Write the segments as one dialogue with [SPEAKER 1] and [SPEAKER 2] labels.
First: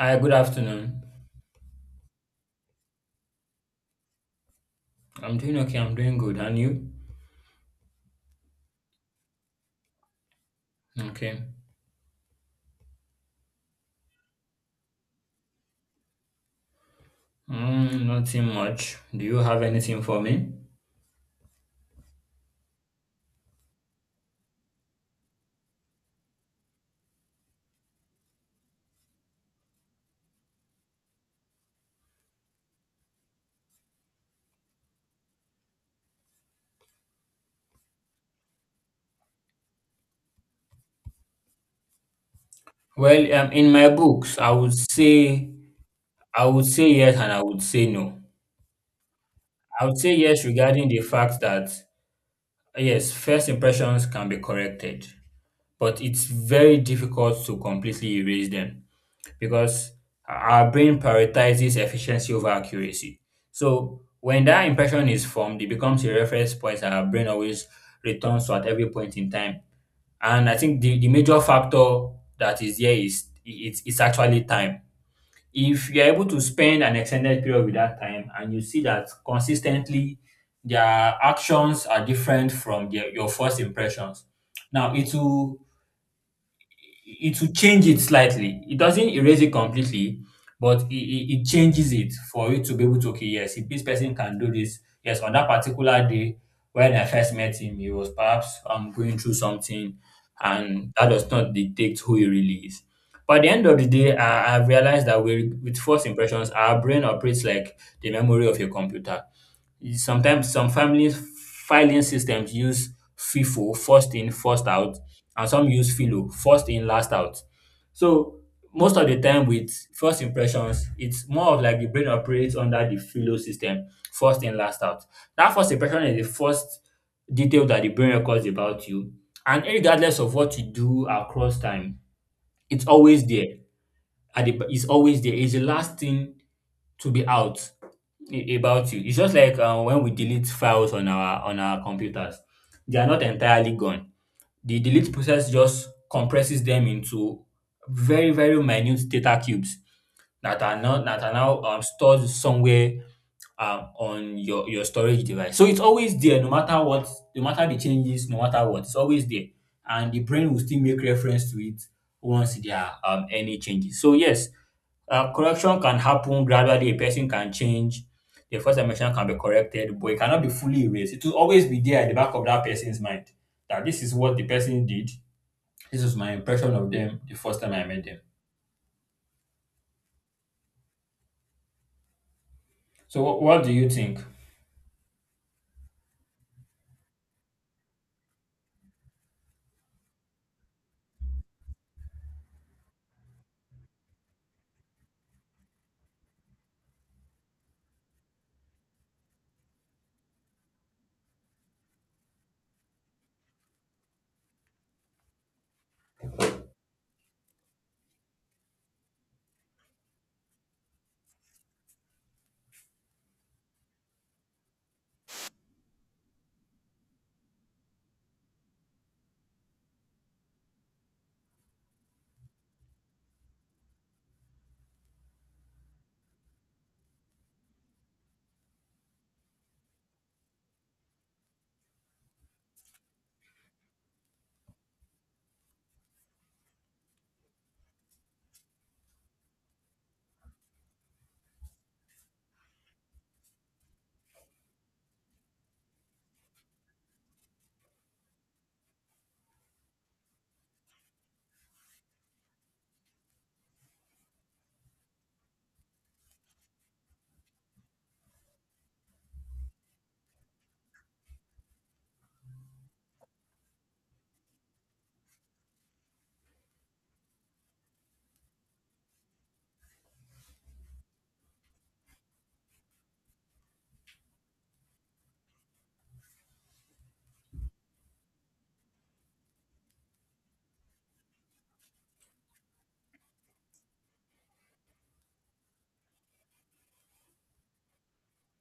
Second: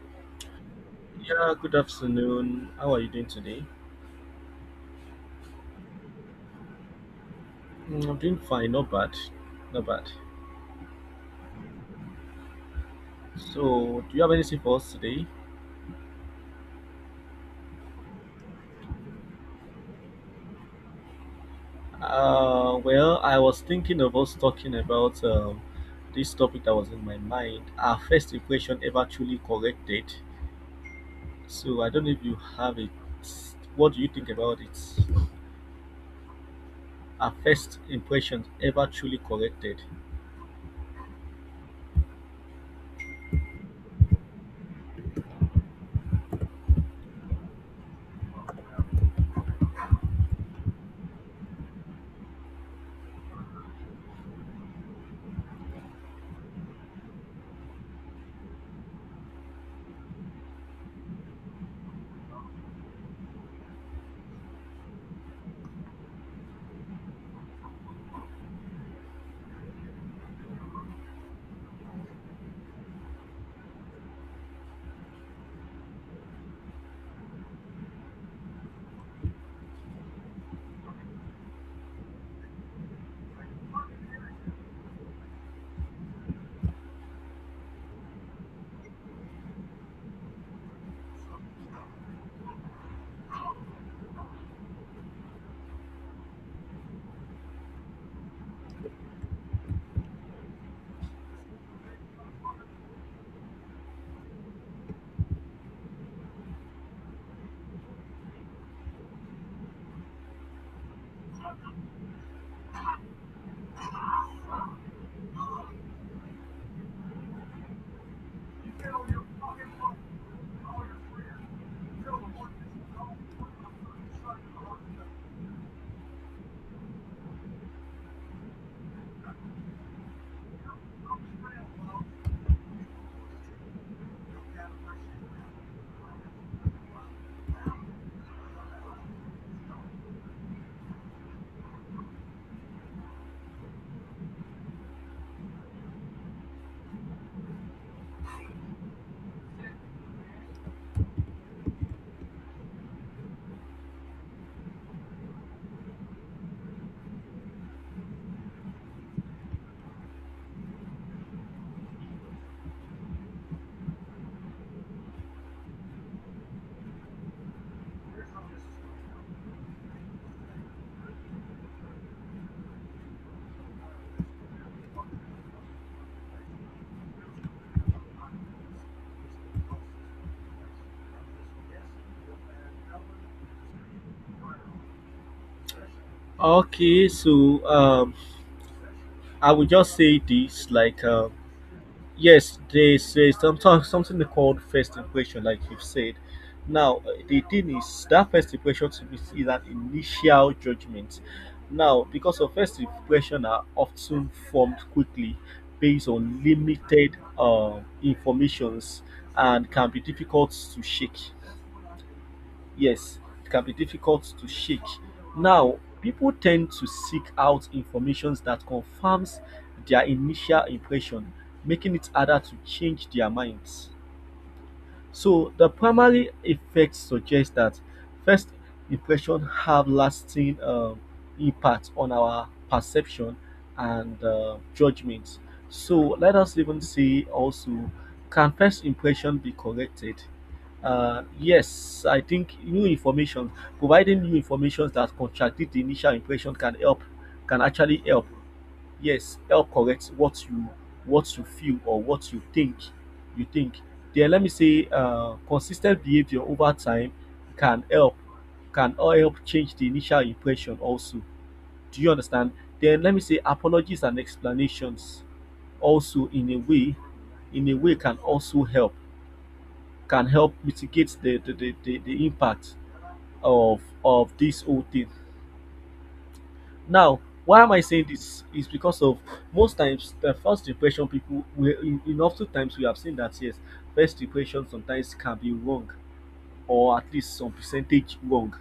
[SPEAKER 1] Hi, good afternoon.
[SPEAKER 2] Yeah, good afternoon. How are you doing today?
[SPEAKER 1] I'm doing okay. I'm doing good. And you?
[SPEAKER 2] I'm doing fine, not bad, not bad.
[SPEAKER 1] Okay.
[SPEAKER 2] So, do you have anything for us today?
[SPEAKER 1] Nothing much. Do you have anything for me?
[SPEAKER 2] Well, I was thinking of us talking about this topic that was in my mind. Our first equation ever truly corrected. So, I don't know if you have it. What do you think about it? Our first impression ever truly corrected.
[SPEAKER 1] Well, in my books, I would say yes and I would say no. I would say yes regarding the fact that yes, first impressions can be corrected, but it's very difficult to completely erase them. Because our brain prioritizes efficiency over accuracy. So when that impression is formed, it becomes a reference point that our brain always returns to at every point in time. And I think the major factor that is there is it's actually time. If you're able to spend an extended period with that time and you see that consistently their actions are different from their, your first impressions, now it will change it slightly. It doesn't erase it completely, but it changes it for you to be able to, okay, yes, if this person can do this, yes, on that particular day when I first met him, he was perhaps going through something, and that does not dictate who he really is. But at the end of the day, I've realized that we, with first impressions, our brain operates like the memory of a computer. Sometimes some families filing systems use FIFO, first in first out, and some use FILO, first in last out. So most of the time with first impressions it's more of like the brain operates under the FILO system, first in last out. That first impression is the first detail that the brain records about you, and regardless of what you do across time it's always there. At the it's always there, it's the last thing to be out about you. It's just like when we delete files on our computers, they are not entirely gone. The delete process just compresses them into very very minute data cubes Nathaniel stored somewhere on your storage device. So it's always there no matter what, no matter the changes, no matter what, it's always there. And the brain will still make reference to it once there are any changes. So yes, correction can happen gradually. A person can change. The first dimension can be corrected, but it cannot be fully erased. It will always be there at the back of that person's mind that this is what the person did. This is my impression of them the first time I met them. So, what do you think?
[SPEAKER 2] Okay, so I will just say this like. Yes, they say sometimes something called first impression, like you've said now. The thing is that first impression to me is an initial judgment, now because of first impression are often formed quickly, based on limited informations, and can be difficult to shake. Yes, it can be difficult to shake. Now, people tend to seek out information that confirms their initial impression, making it harder to change their minds. So the primary effect suggests that first impression have lasting impact on our perception and judgment. So let us even see also, can first impression be corrected? Yes, I think new information, providing new information that contradict the initial impression can help, can actually help. Yes, help correct what you feel, or what you think. Then let me say consistent behavior over time can help can all help change the initial impression also. Do you understand? Then let me say apologies and explanations also, in a way, can help mitigate the impact of this whole thing. Now, why am I saying this? Is because of most times the first impression people we in often times we have seen that yes, first impression sometimes can be wrong, or at least some percentage wrong.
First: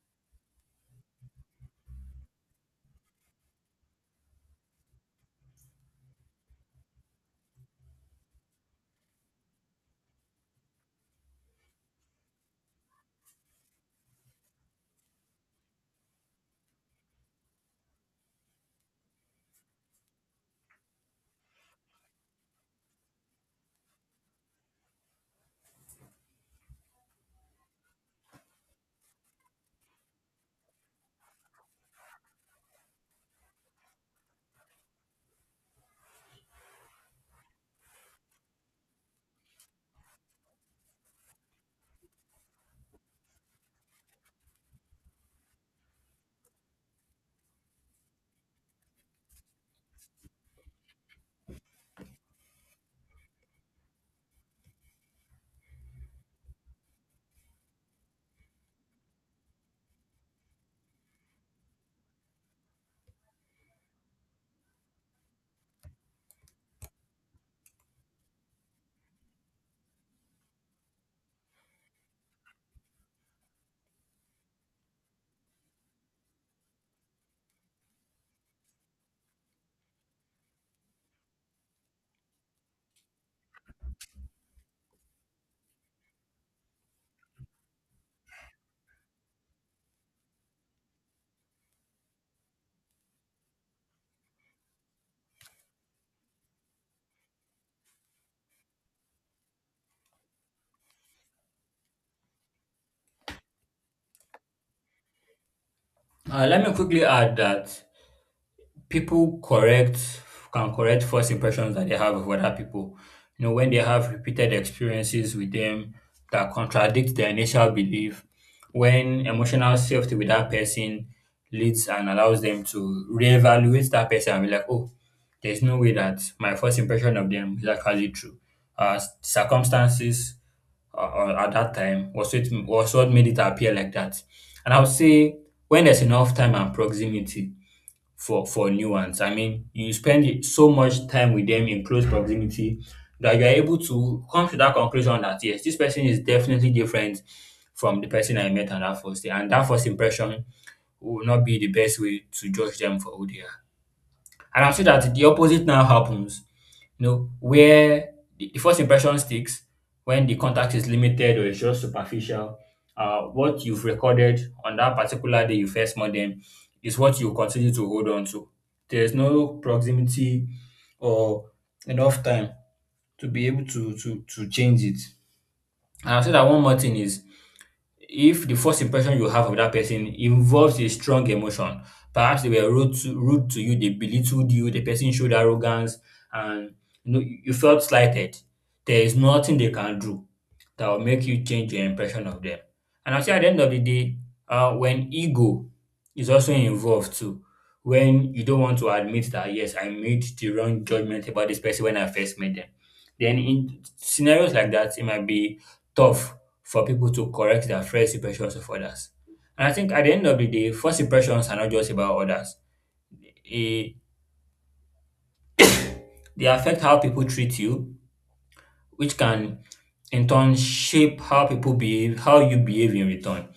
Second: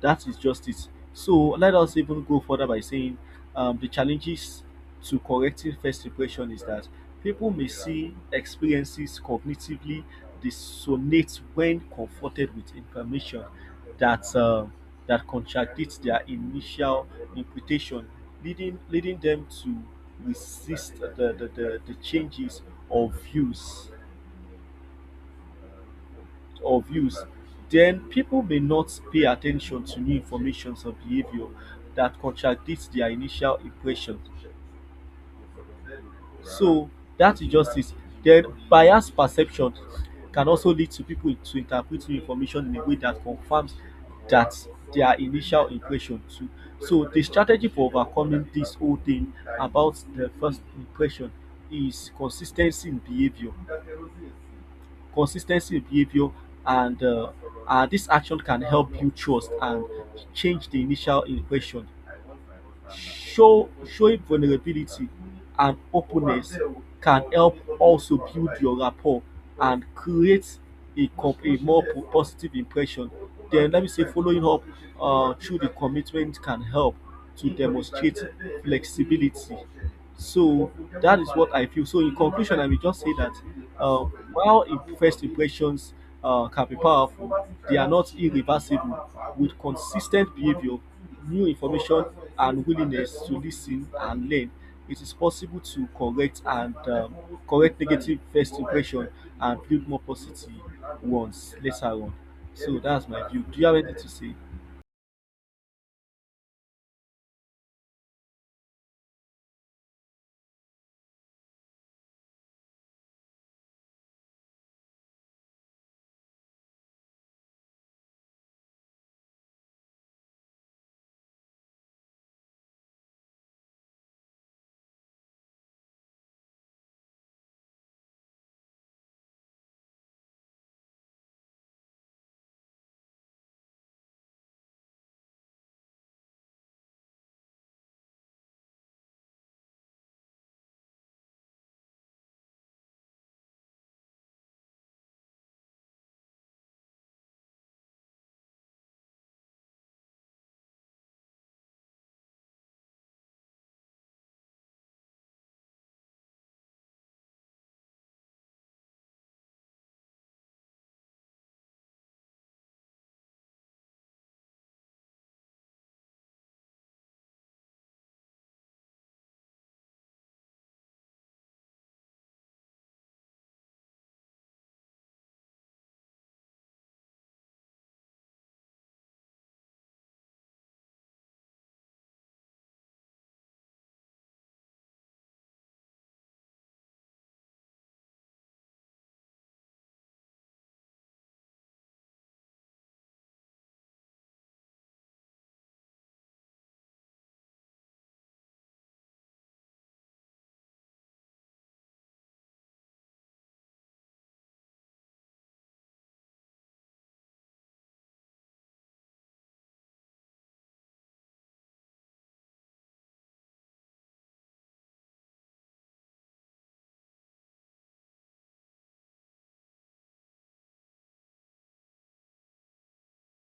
[SPEAKER 2] That is justice. So let us even go further by saying the challenges to correcting first impression is that people may see experiences cognitively dissonate when confronted with information that uh, that contradicts their initial interpretation, leading them to resist the changes of views or views. Then people may not pay attention to new informations or behavior that contradicts their initial impression. So that is just it. Then bias perception can also lead to people to interpret new information in a way that confirms that their initial impression too. So the strategy for overcoming this whole thing about the first impression is consistency in behavior. Consistency in behavior, and this action can help build trust and change the initial impression. Showing vulnerability and openness can help also build your rapport and create a, a more positive impression. Then let me say following up through the commitment can help to demonstrate flexibility. So that is what I feel. So in conclusion, I will just say that uh, first impressions can be powerful, they are not irreversible. With consistent behavior, new information, and willingness to listen and learn, it is possible to correct negative first impression, and build more positive ones later on. So that's my view. Do you have anything to say?
[SPEAKER 1] Let me quickly add that people correct can correct first impressions that they have of other people. You know, when they have repeated experiences with them that contradict their initial belief, when emotional safety with that person leads and allows them to reevaluate that person and be like, oh, there's no way that my first impression of them is actually true. Circumstances or at that time was what made it appear like that. And I would say when there's enough time and proximity, for nuance. I mean, you so much time with them in close proximity that you are able to come to that conclusion that yes, this person is definitely different from the person I met on that first day, and that first impression will not be the best way to judge them for who they are. And I'm sure that the opposite now happens, you know, where the first impression sticks when the contact is limited or it's just superficial. What you've recorded on that particular day you first met them is what you continue to hold on to. There's no proximity or enough time to be able to change it. And I'll say that one more thing is if the first impression you have of that person involves a strong emotion, perhaps they were rude to you, they belittled you, the person showed arrogance, and you know you felt slighted. There is nothing they can do that will make you change your impression of them. And actually, at the end of the day, when ego is also involved too, when you don't want to admit that yes, I made the wrong judgment about this person when I first met them, then in scenarios like that, it might be tough for people to correct their first impressions of others. And I think at the end of the day, first impressions are not just about others. Eh, they affect how people treat you, which can in turn shape how people behave, how you behave in return.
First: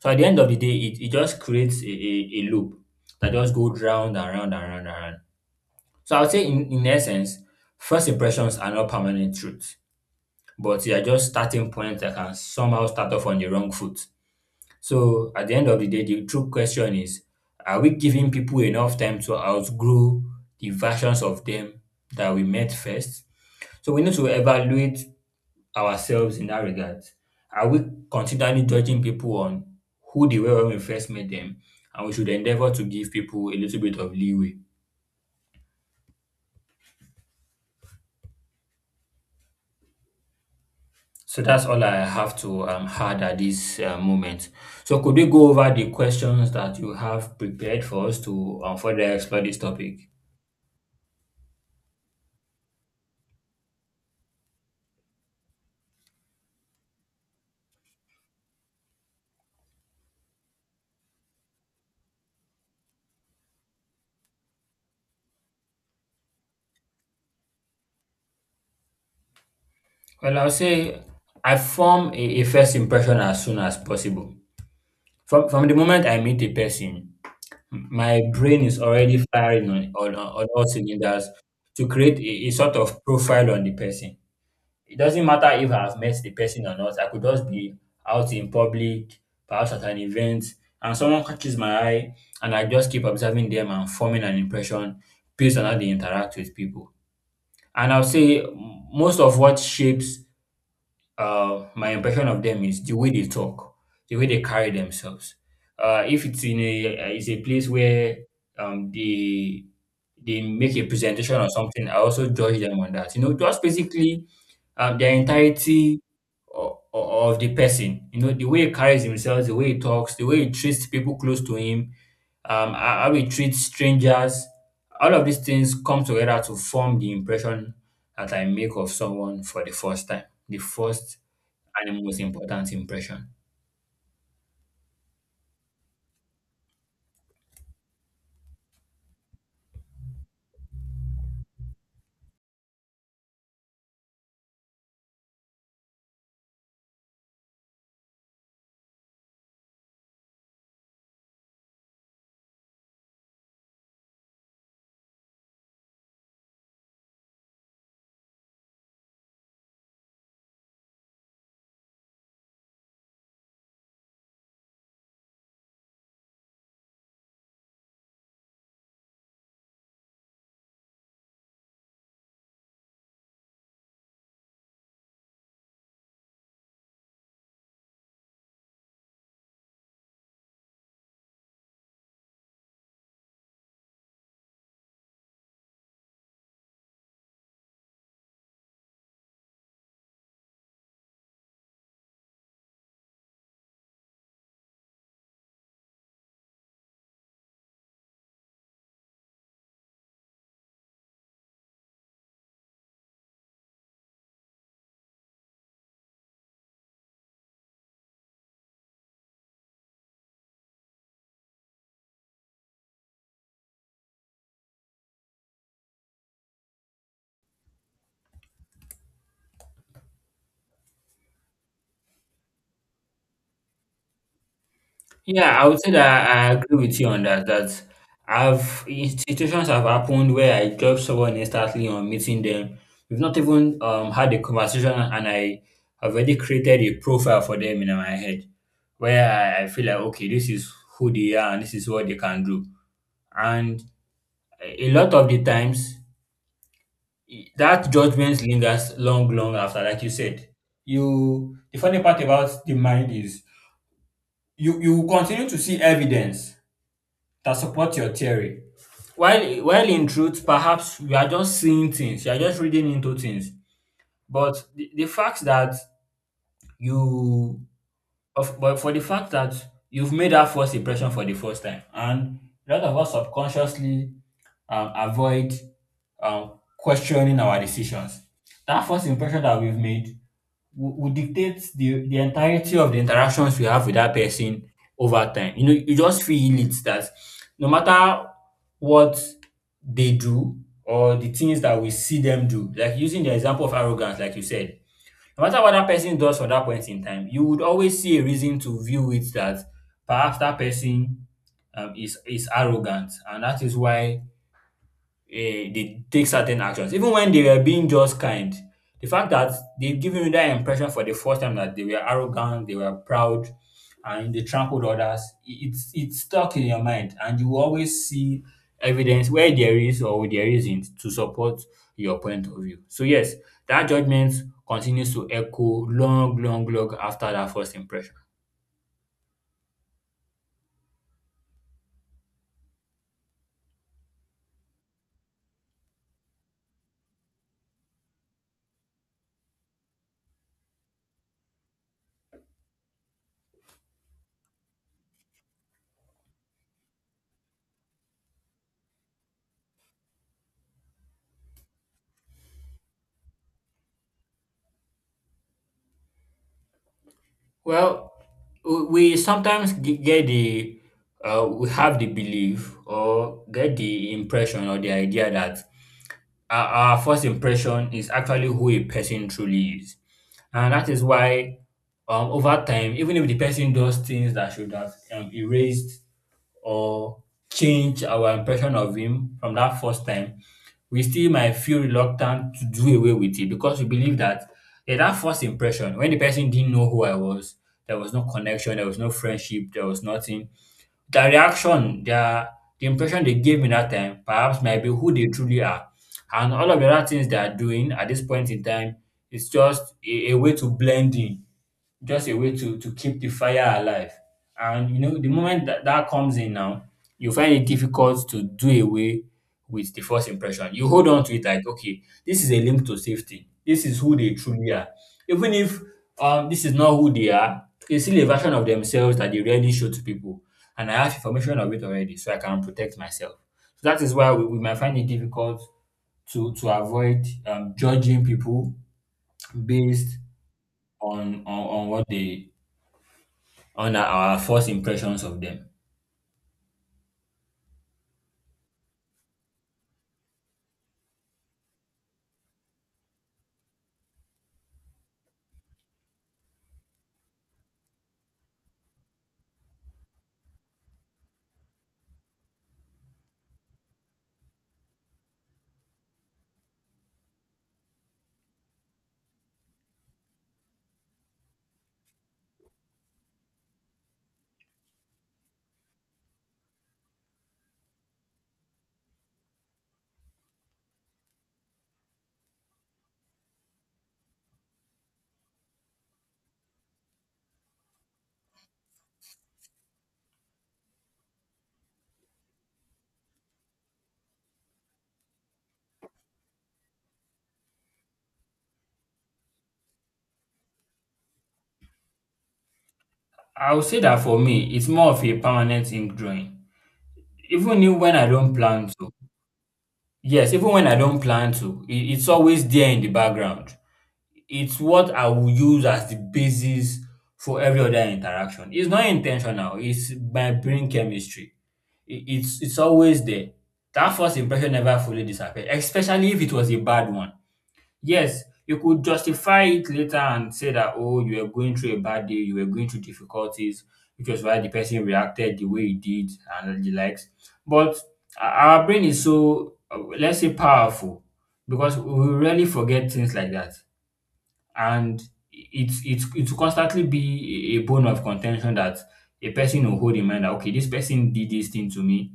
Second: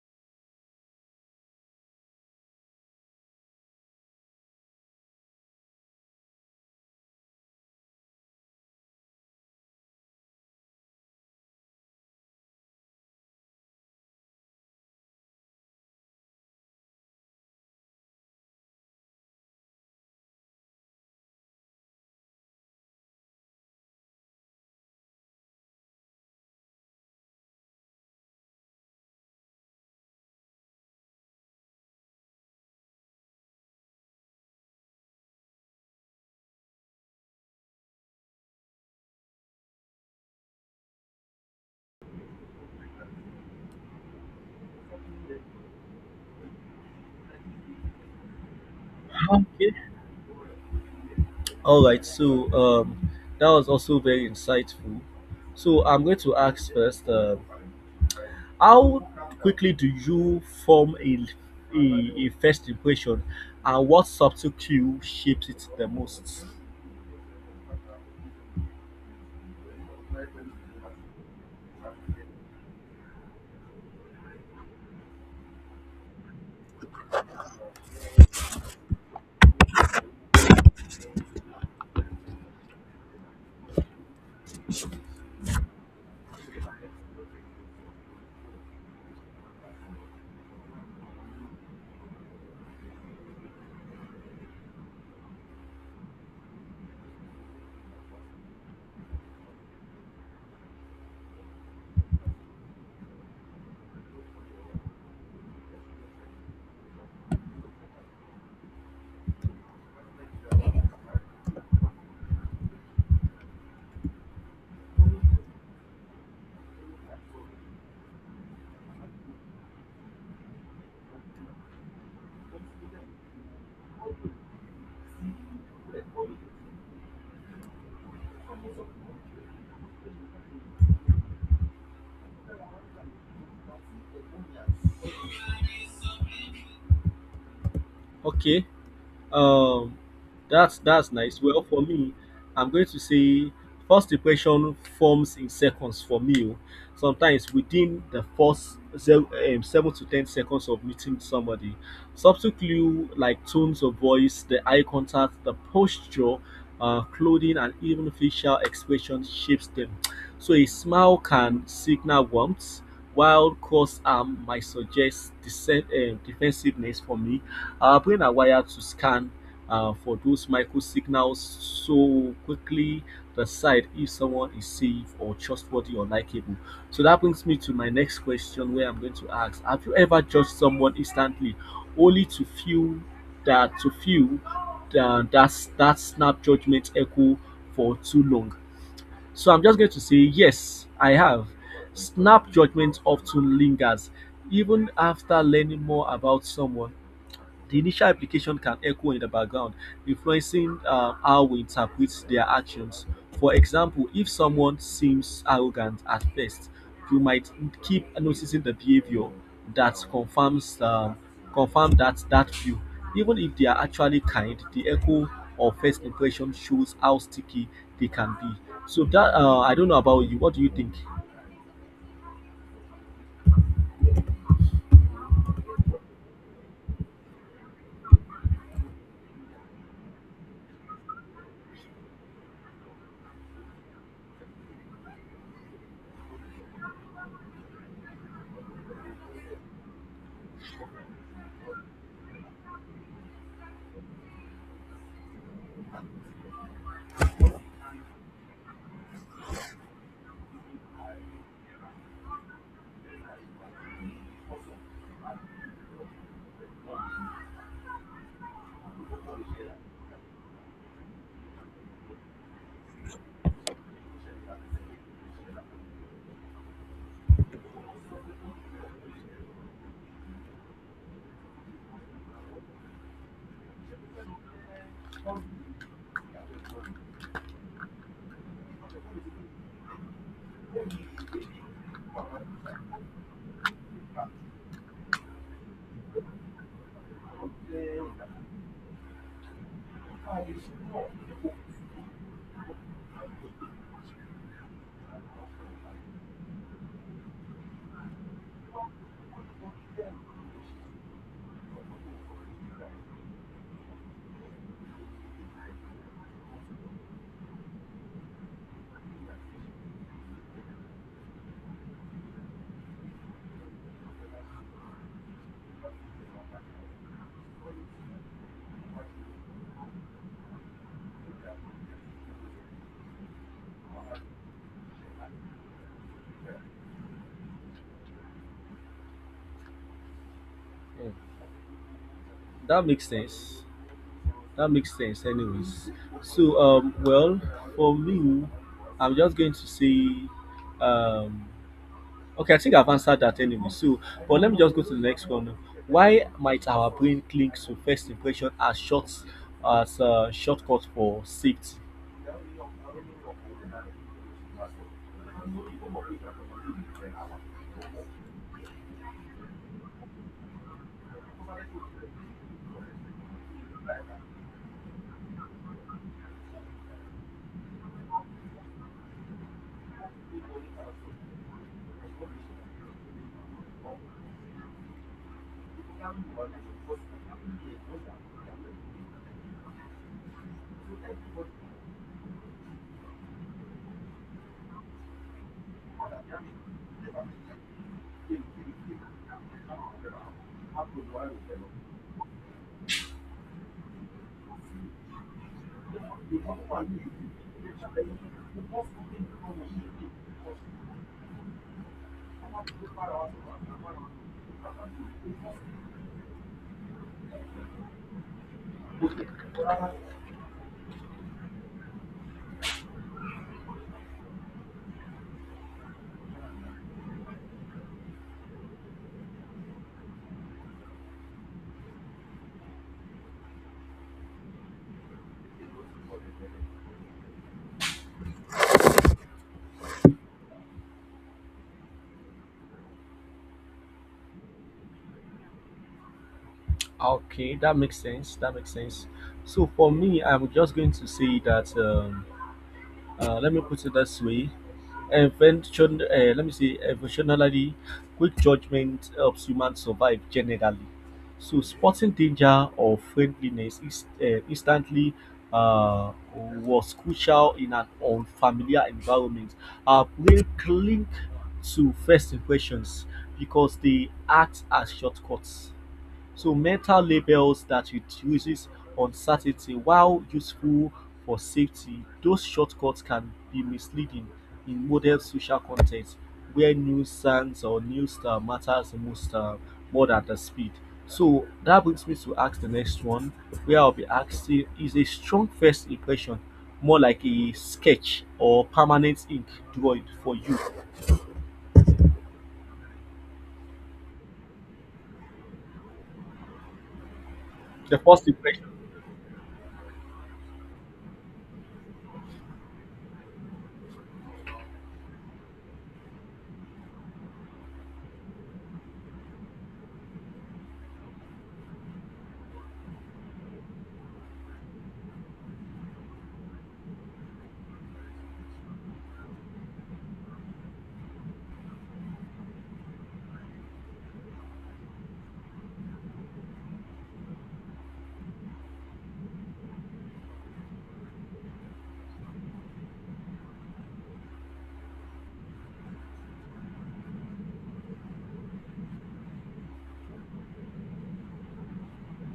[SPEAKER 1] So at the end of the day, it just creates a, a loop that just goes round and round and round and round. So I would say in essence, first impressions are not permanent truth, but they are just starting points that can somehow start off on the wrong foot. So at the end of the day, the true question is, are we giving people enough time to outgrow the versions of them that we met first? So we need to evaluate ourselves in that regard. Are we continually judging people on who they were when we first met them? And we should endeavor to give people a little bit of leeway. So that's all I have to add at this moment. So could we go over the questions that you have prepared for us to further explore this
[SPEAKER 2] Okay.
[SPEAKER 1] topic?
[SPEAKER 2] All right, so that was also very insightful. So I'm going to ask first, how quickly do you form a first impression, and what subtle cue shapes it the most?
[SPEAKER 1] Well, I'll say I form a first impression as soon as possible. From the moment I meet a person, my brain is already firing on all cylinders to create a sort of profile on the person. It doesn't matter if I've met the person or not. I could just be out in public, perhaps at an event, and someone catches my eye, and I just keep observing them and forming an impression based on how they interact with people. And I'll say most of what shapes my impression of them is the way they talk, the way they carry themselves. If it's in a It's a place where um, they they make a presentation or something, I also judge them on that. You know, just basically the entirety of the person. You know, the way he carries himself, the way he talks, the way he treats people close to him, how he treats strangers. All of these things come together to form the impression that I make of someone for the first time, the first and most important impression.
[SPEAKER 2] Okay. Um, that's nice. Well, for me, I'm going to say first impression forms in seconds for me. Oh. Sometimes within the first 7 to 10 seconds of meeting somebody, subtle clue like tones of voice, the eye contact, the posture, clothing, and even facial expression shapes them. So a smile can signal warmth, while cross arm might suggest defensiveness. For me, our brain are wired to scan for those micro signals, so quickly decide if someone is safe or trustworthy or likable. So that brings me to my next question, where I'm going to ask, have you ever judged someone instantly, only to feel that that snap judgment echo for too long? So I'm just going to say yes, I have. Snap judgment often lingers even after learning more about someone. The initial application can echo in the background, influencing how we interpret their actions. For example, if someone seems arrogant at first, you might keep noticing the behavior that confirm that that view. Even if they are actually kind, the echo of first impression shows how sticky they can be. So that, I don't know about you. What do you think?
[SPEAKER 1] Yeah, I would say that I agree with you on that. That I've situations have happened where I judge someone instantly on meeting them. We've not even had a conversation, and I have already created a profile for them in my head, where I feel like okay, this is who they are and this is what they can do. And a lot of the times, that judgment lingers long, long after, like you said. You The funny part about the mind is you will continue to see evidence that supports your theory. While in truth, perhaps you are just seeing things, you are just reading into things. But the fact that you of but for the fact that you've made that first impression for the first time, and a lot of us subconsciously avoid questioning our decisions. That first impression that we've made will dictate the entirety of the interactions we have with that person over time. You know, you just feel it that no matter what they do or the things that we see them do, like using the example of arrogance, like you said, no matter what that person does for that point in time, you would always see a reason to view it that perhaps that person is arrogant, and that is why they take certain actions. Even when they were being just kind, the fact that they've given you that impression for the first time that they were arrogant, they were proud, and they trampled others, it's stuck in your mind, and you will always see evidence where there is or there isn't to support your point of view. So yes, that judgment continues to echo long, long, long after that first impression.
[SPEAKER 2] Mm, That makes sense. That makes sense, anyways. So, well, for me, I'm just going to say, um, okay, I think I've answered that anyway. So, but let me just go to the next one. Why might our brain cling to first impression as a shortcut for safety?
[SPEAKER 1] Well, w- we sometimes get the, we have the belief or get the impression or the idea that our first impression is actually who a person truly is. And that is why, over time, even if the person does things that should have erased or changed our impression of him from that first time, we still might feel reluctant to do away with it because we believe that, yeah, that first impression, when the person didn't know who I was, there was no connection, there was no friendship, there was nothing. Their reaction, the impression they gave me that time perhaps might be who they truly are. And all of the other things they are doing at this point in time is just a way to blend in, just a way to keep the fire alive. And the moment that that comes in now, you find it difficult to do away with the first impression. You hold on to it like, okay, this is a link to safety. This is who they truly are. Even if this is not who they are, it's still a version of themselves that they rarely show to people. And I have information of it already, so I can protect myself. So that is why we might find it difficult to avoid judging people based on what they on our first impressions of them.
[SPEAKER 2] Okay, that makes sense. That makes sense. So, for me, I'm just going to say that. Let me put it this way. Eventual, let me say Evolutionarily, quick judgment helps humans survive generally. So spotting danger or friendliness is instantly was crucial in an unfamiliar environment. Our brain cling to first impressions because they act as shortcuts, so meta labels that reduces uncertainty. While useful for safety, those shortcuts can be misleading in modern social context, where news, nuisance or news matters most more than the speed. So that brings me to ask the next one, where I'll be asking, is a strong first impression more like a sketch or permanent ink drawing for you?
[SPEAKER 1] I would say that for me, it's more of a permanent ink drawing. Even if
[SPEAKER 2] The
[SPEAKER 1] when I
[SPEAKER 2] first
[SPEAKER 1] don't
[SPEAKER 2] impression.
[SPEAKER 1] plan to, yes, even when I don't plan to, it's always there in the background. It's what I will use as the basis for every other interaction. It's not intentional, it's my brain chemistry. It's always there. That first impression never fully disappears, especially if it was a bad one. Yes, you could justify it later and say that, oh, you were going through a bad day, you were going through difficulties, which was why the person reacted the way he did and the likes. But our brain is so, let's say, powerful because we rarely forget things like that. And it will constantly be a bone of contention, that a person will hold in mind that, okay, this person did this thing to me,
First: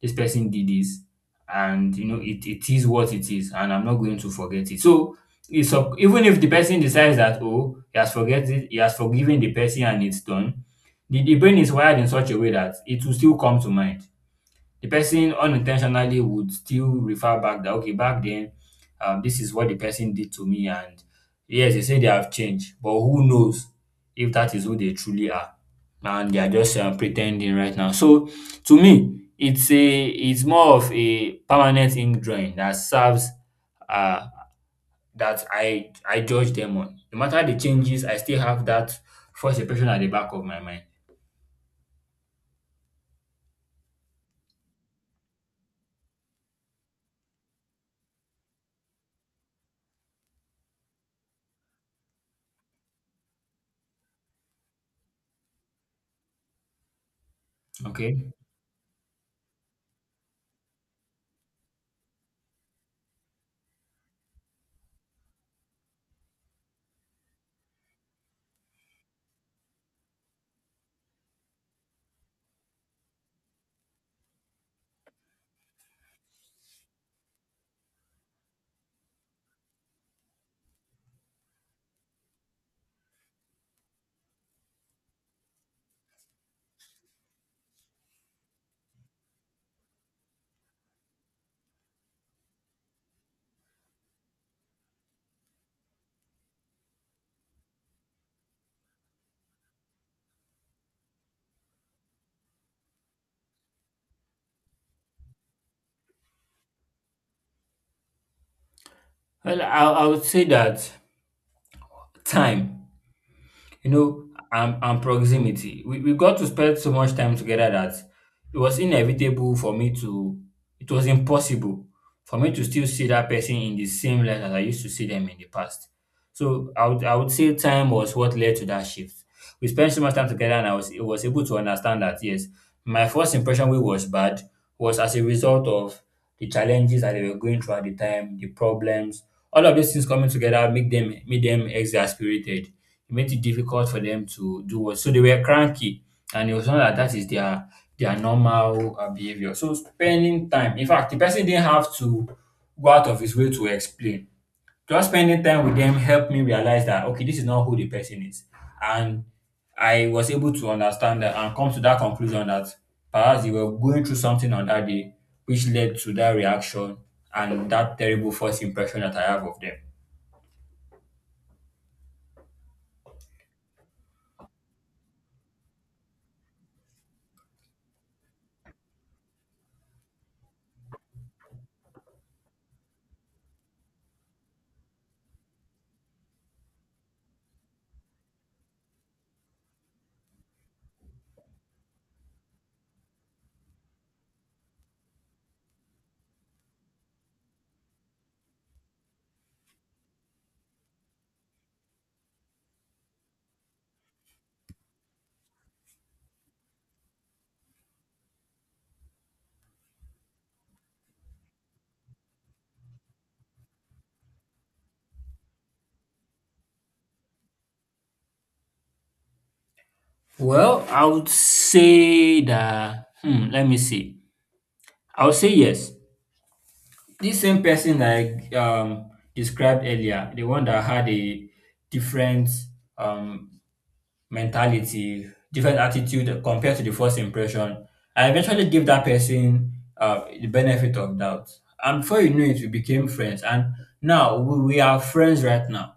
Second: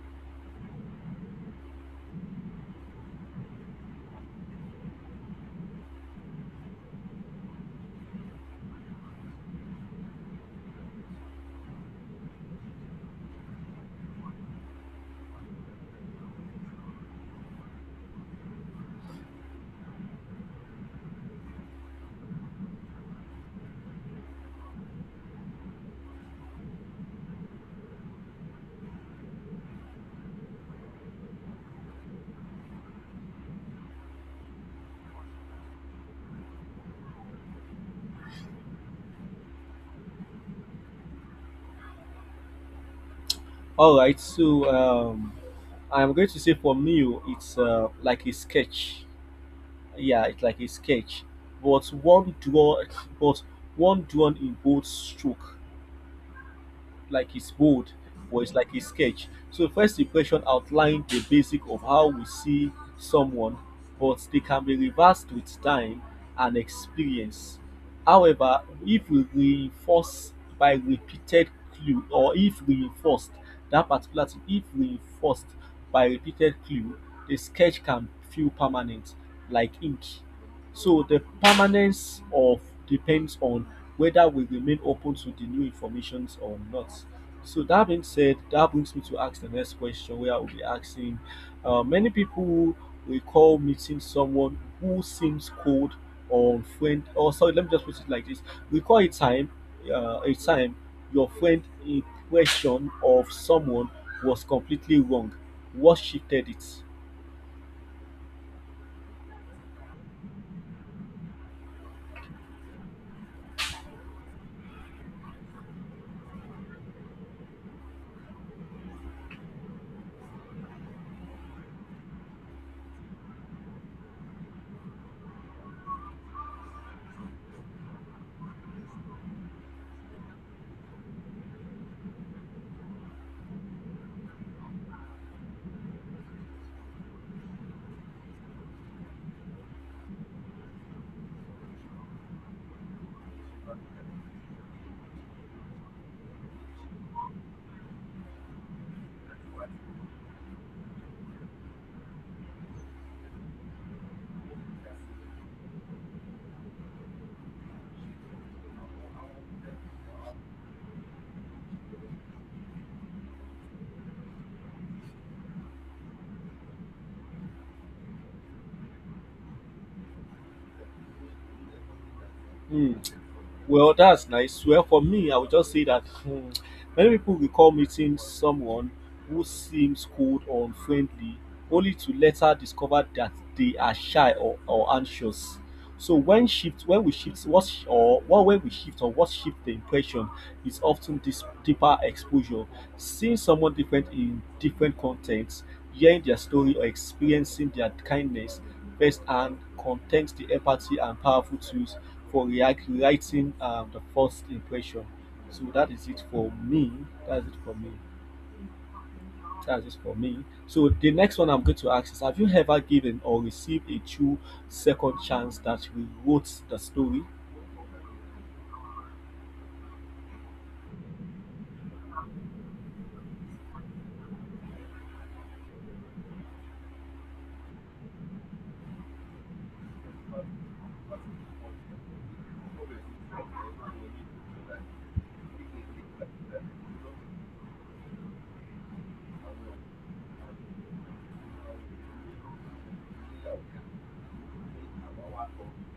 [SPEAKER 1] this person did this, and it is what it is, and I'm not going to forget it. So it's up, even if the person decides that, oh, he has forget it, he has forgiven the person, and it's done, the brain is wired in such a way that it will still come to mind. The person unintentionally would still refer back that, okay, back then, this is what the person did to me. And yes, they say they have changed, but who knows if that is who they truly are, and they are just pretending right now. So to me, it's more of a permanent ink drawing that serves, uh that I judge them on. No matter the changes, I still have that first impression at the back of my mind.
[SPEAKER 2] All right, so I'm going to say for me, oh, it's like a sketch. Yeah, it's like a sketch, but but one drawn in bold stroke, like his bold,
[SPEAKER 1] Okay.
[SPEAKER 2] or it's like his sketch. So first impression outlines the basic of how we see someone, but they can be reversed with time and experience. However, if we reinforce by repeated clue, or if reinforced that particular thing, if reinforced by repeated clue, the sketch can feel permanent, like ink. So the permanence of depends on whether we remain open to the new information or not. So that being said, that brings me to ask the next question, where I will be asking, many people recall meeting someone who seems cold, or friend, or sorry, let me just put it like this. Recall a time your friend impression of someone was completely wrong. What shifted it?
[SPEAKER 1] Well, I would say that time, you know, and proximity. We got to spend so much time together that it was inevitable for me to, it was impossible for me to still see that person in the same light as I used to see them in the past. So I would say time was what led to that shift. We spent so much time together, and I was able to understand that, yes, my first impression we was bad was as a result of the challenges that they were going through at the time, the problems, all of these things coming together make them made them exasperated. It made it difficult for them to do what. So they were cranky, and it was not that that is their normal behavior. So spending time. In fact, the person didn't have to go out of his way to explain. Just spending time with them helped me realize that, okay, this is not who the person is. And I was able to understand that and come to that conclusion that perhaps they were going through something on that day which led to that reaction and that terrible first impression that I have of them.
[SPEAKER 2] Hmm. Well, that's nice. Well, for me, I would just say that many people recall meeting someone who seems cold or unfriendly, only to later discover that they are shy, or anxious. So when shift, when we shift, what or what way we shift, or what shift the impression, is often this deeper exposure, seeing someone different in different contexts, hearing their story, or experiencing their kindness firsthand, contains the empathy and powerful tools for writing the first impression. So that is it for me. That's it for me. That's it for me. So the next one I'm going to ask is: have you ever given or received a true second chance that rewrote the story?
[SPEAKER 1] Well, I would say that, let me see. I would say yes. This same person that I described earlier, the one that had a different um mentality, different attitude compared to the first impression. I eventually gave that person the benefit of doubt. And before you knew it, we became friends. And now we are friends right now.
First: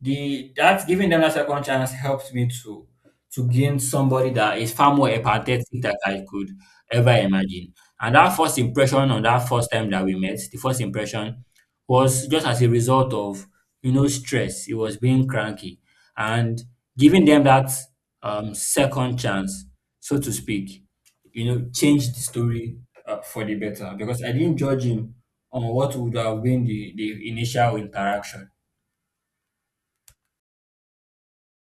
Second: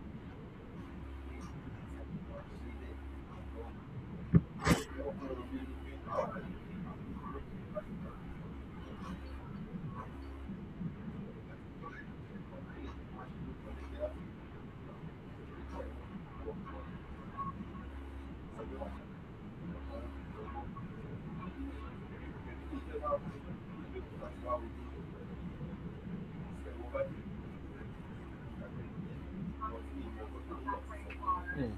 [SPEAKER 1] The that giving them that second chance helped me to gain somebody that is far more empathetic than I could ever imagine. And that first impression on that first time that we met, the first impression was just as a result of, stress. He was being cranky, and giving them that second chance, so to speak, changed the story, for the better, because I didn't judge him on what would have been the initial interaction.
[SPEAKER 2] Hmm.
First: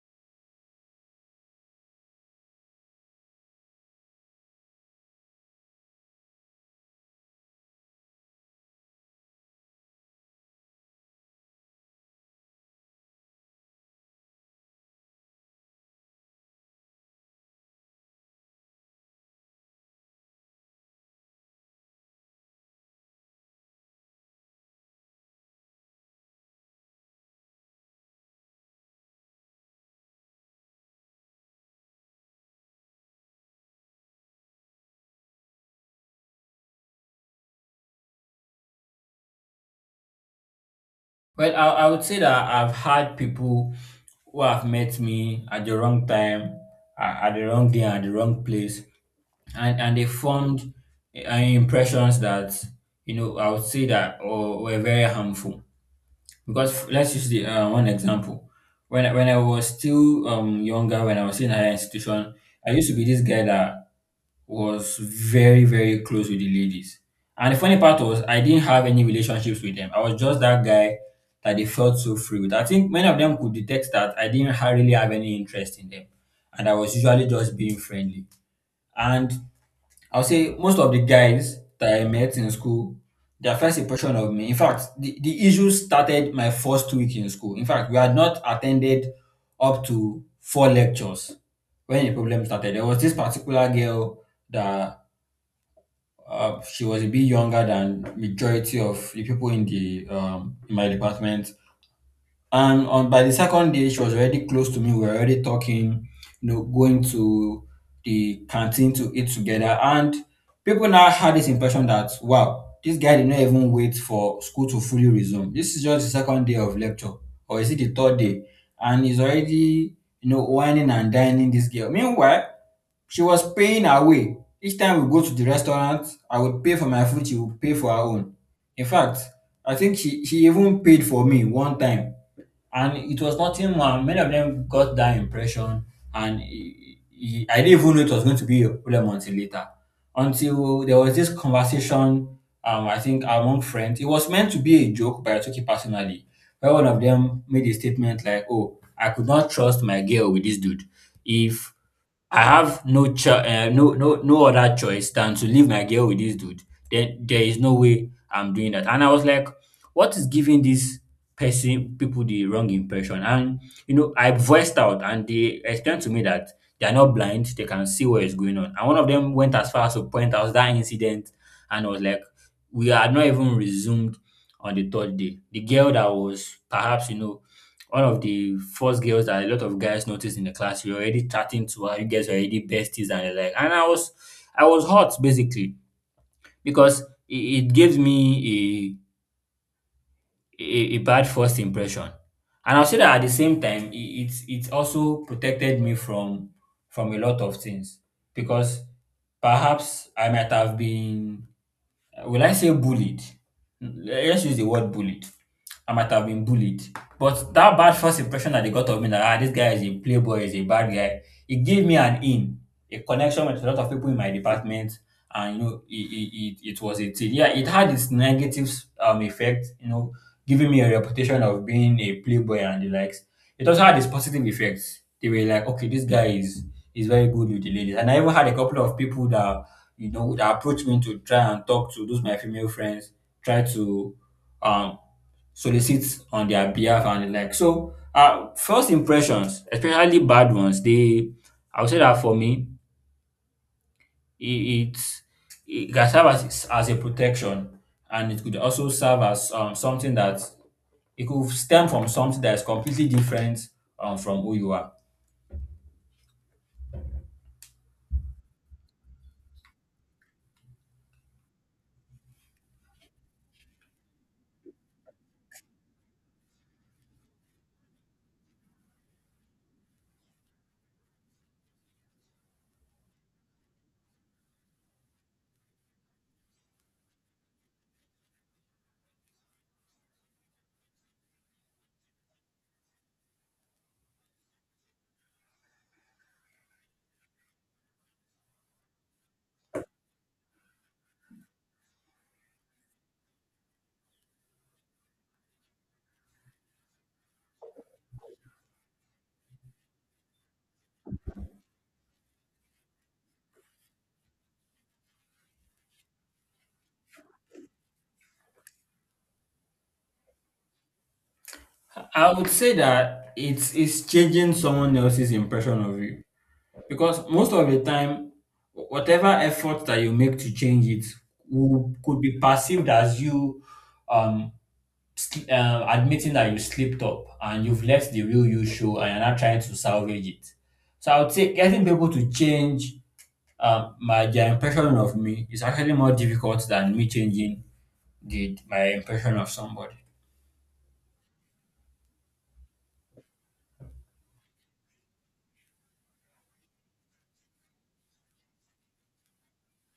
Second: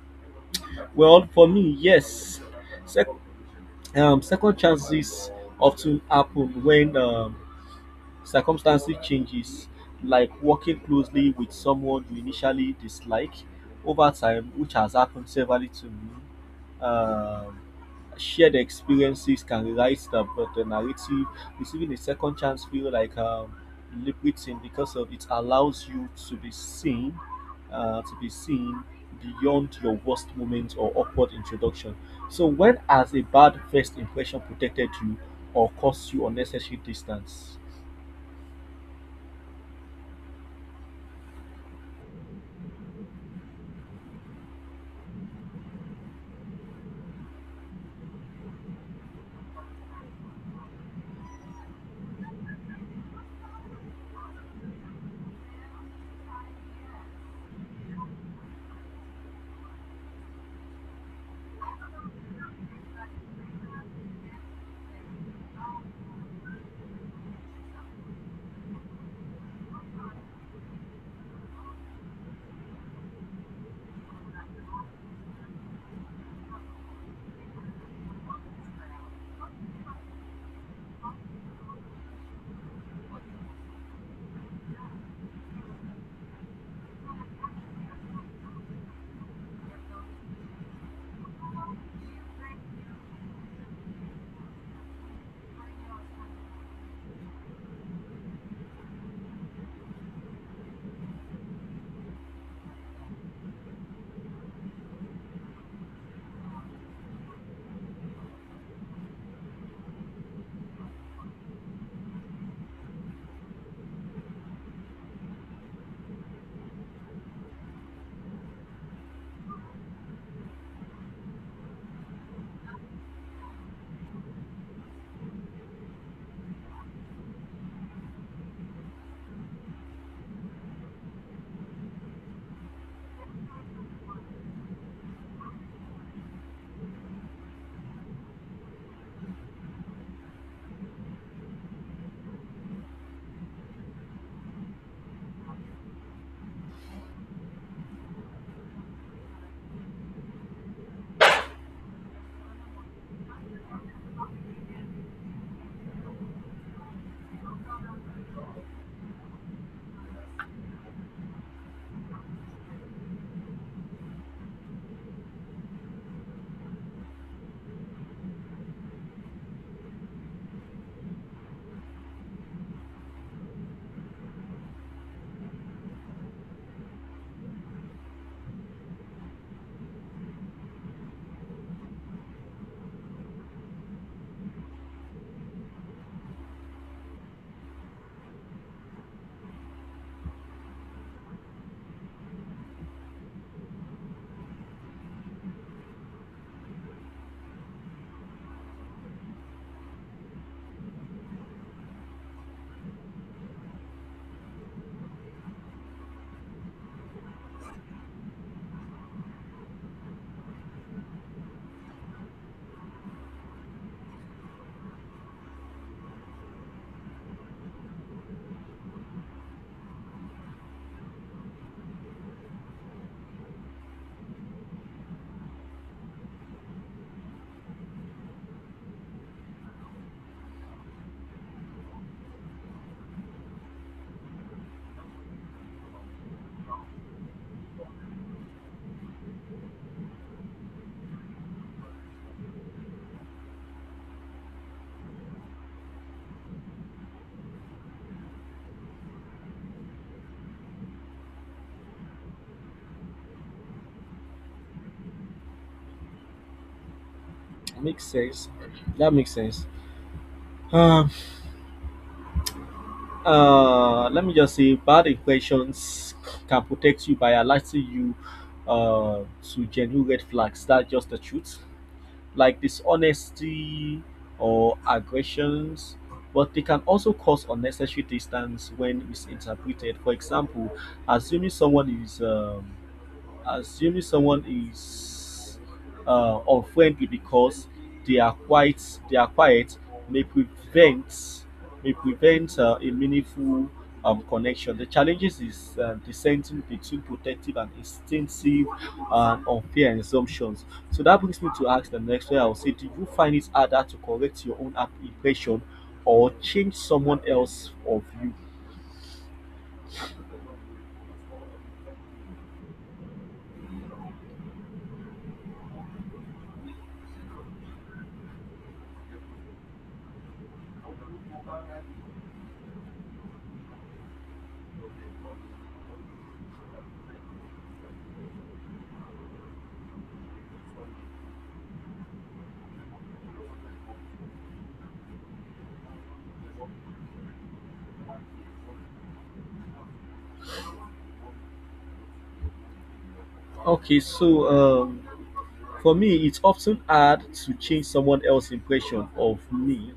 [SPEAKER 2] Well, for me, yes. Sec- Second chances often happen when circumstances changes, like working closely with someone you initially dislike over time, which has happened severely to me. Shared experiences can rewrite the narrative. Receiving a second chance feel like liberating, because of it allows you to be seen beyond your worst moment or awkward introduction. So when has a bad first impression protected you or caused you unnecessary distance?
[SPEAKER 1] Well, I would say that I've had people who have met me at the wrong time, at the wrong day, and at the wrong place, and they formed impressions that, you know, I would say that or were very harmful. Because let's use the one example. When I was still younger, when I was in higher institution, I used to be this guy that was very, very close with the ladies. And the funny part was I didn't have any relationships with them. I was just that guy that they felt so free with. I think many of them could detect that I didn't really have any interest in them, and I was usually just being friendly. And I'll say most of the guys that I met in school, their first impression of me, in fact, the issue started my first week in school. In fact, we had not attended up to four lectures when the problem started. There was this particular girl that, she was a bit younger than majority of the people in the in my department. And on by the second day, she was already close to me. We were already talking, going to the canteen to eat together. And people now had this impression that, wow, this guy did not even wait for school to fully resume. This is just the second day of lecture, or is it the third day? And he's already, whining and dining this girl. Meanwhile, she was paying her way. Each time we go to the restaurant, I would pay for my food, she would pay for her own. In fact, I think she even paid for me one time, and it was nothing more. Many of them got that impression, and I didn't even know it was going to be a problem until later. Until there was this conversation, I think among friends, it was meant to be a joke, but I took it personally. Where one of them made a statement like, "Oh, I could not trust my girl with this dude. If I have no other choice than to leave my girl with this dude, then there is no way I'm doing that." And I was like, what is giving this person people the wrong impression? And I voiced out, and they explained to me that they are not blind, they can see what is going on. And one of them went as far as to point out that incident and was like, we are not even resumed on the third day. The girl that was perhaps, one of the first girls that a lot of guys noticed in the class, you're already chatting to her. You guys are already besties, and you like, and I was hot basically, because it gave me a bad first impression. And I'll say that, at the same time, it also protected me from a lot of things, because perhaps I might have been, will I say bullied? Let's use the word bullied. I might have been bullied. But that bad first impression that they got of me, that, this guy is a playboy, is a bad guy, it gave me an in, a connection with a lot of people in my department. And it was a thing. Yeah, it had its negative effect, giving me a reputation of being a playboy and the likes. It also had its positive effects. They were like, okay, this guy is very good with the ladies. And I even had a couple of people that, that approached me to try and talk to those my female friends, try to um solicit on their behalf and the like. So, first impressions, especially bad ones, they, I would say that, for me, it it, it can serve as a protection, and it could also serve as something that, it could stem from something that is completely different, from who you are.
[SPEAKER 2] Makes sense. That makes sense. Um, Let me just say, bad impressions can protect you by alerting you uh, to genuine red flags. That's just the truth. Like dishonesty or aggressions, but they can also cause unnecessary distance when misinterpreted. For example, assuming someone is um, assuming someone is unfriendly because they are quite they are quiet, may prevent may prevent a meaningful connection. The challenges is dissenting between protective and instinctive and unfair assumptions. So that brings me to ask the next one. I will say, do you find it harder to correct your own impression, or change someone else of you?
[SPEAKER 1] I would say that it's changing someone else's impression of you. Because most of the time, whatever effort that you make to change it could be perceived as you um, admitting that you slipped up, and you've left the real you show, and you're not trying to salvage it. So I would say getting people to change my their impression of me is actually more difficult than me changing the my impression of somebody.
[SPEAKER 2] Okay, so for me, it's often hard to change someone else's impression of me,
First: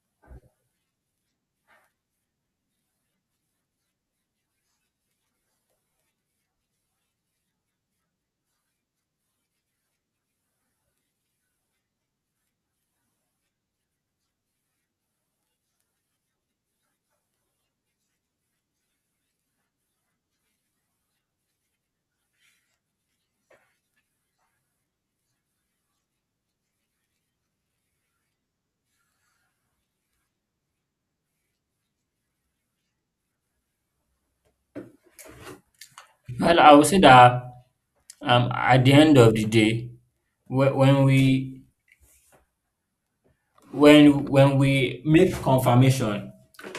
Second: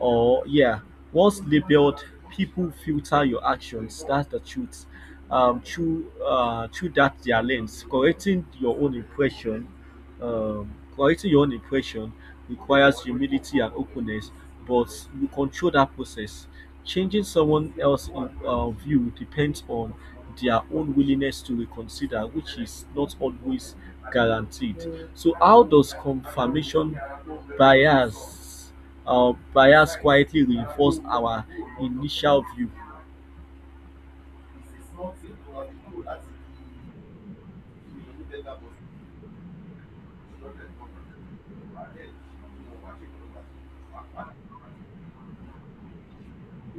[SPEAKER 2] or yeah, once labeled, people filter your actions, that's the truth, through through that their lens. Correcting your own impression requires humility and openness, but you control that process. Changing someone else's view depends on their own willingness to reconsider, which is not always guaranteed. So how does confirmation bias bias quietly reinforce our initial view?
[SPEAKER 1] Well, I would say that, at the end of the day, whe- when we when we make confirmation,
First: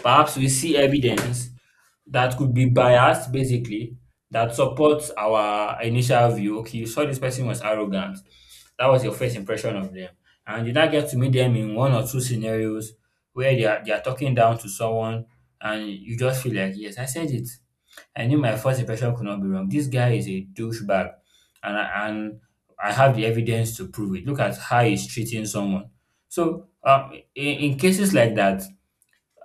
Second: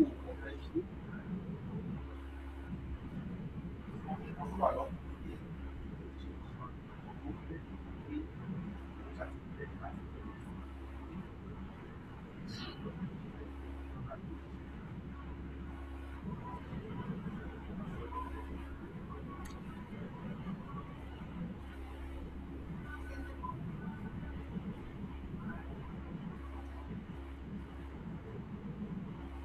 [SPEAKER 1] perhaps we see evidence that could be biased basically, that supports our initial view. Okay, you saw this person was arrogant. That was your first impression of them. And you now get to meet them in one or two scenarios where they are talking down to someone, and you just feel like, yes, I said it. I knew my first impression could not be wrong. This guy is a douchebag, and I have the evidence to prove it. Look at how he's treating someone. So, in cases like that,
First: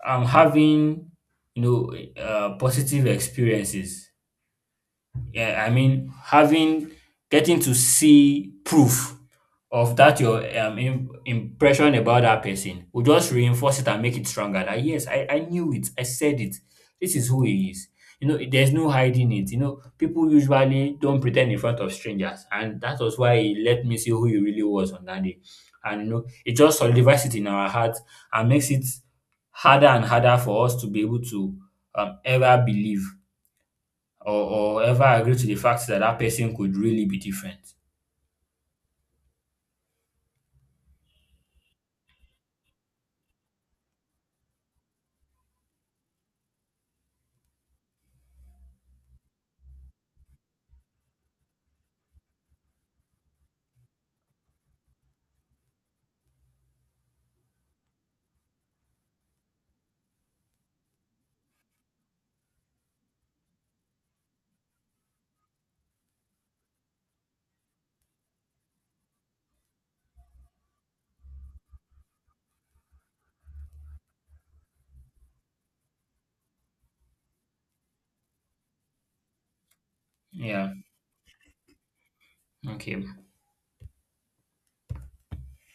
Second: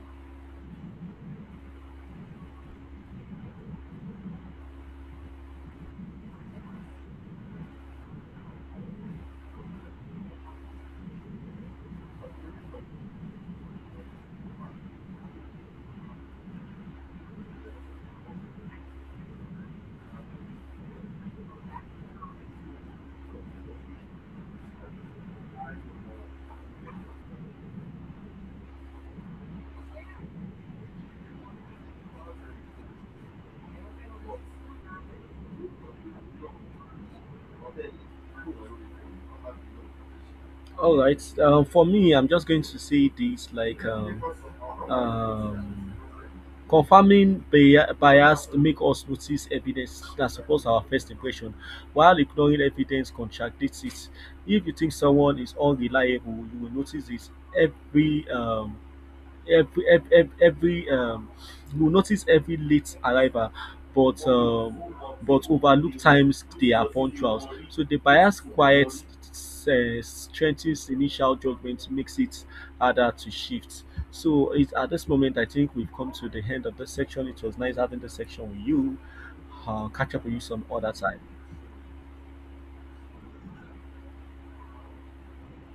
[SPEAKER 1] I'm having, positive experiences, yeah, I mean, having, getting to see proof of that your impression about that person will just reinforce it and make it stronger. That, yes, I knew it. I said it. This is who he is. There's no hiding it. People usually don't pretend in front of strangers, and that was why he let me see who he really was on that day. And it just solidifies it in our heart and makes it harder and harder for us to be able to ever believe, or ever agree to the fact that that person could really be different.
[SPEAKER 2] All right. For me, I'm just going to say this like um, confirming bias make us notice evidence that supports our first impression, while ignoring evidence contradicts it. If you think someone is unreliable, you will notice it every um, every you will notice every late arrival, but um but overlook times they are punctuals. So the bias quiet strengthens initial judgment, makes it harder to shift. So it's at this moment, I think we've come to the end of this section. It was nice having this section with you. Catch up with you some
[SPEAKER 1] Yeah.
[SPEAKER 2] other time.
[SPEAKER 1] Okay.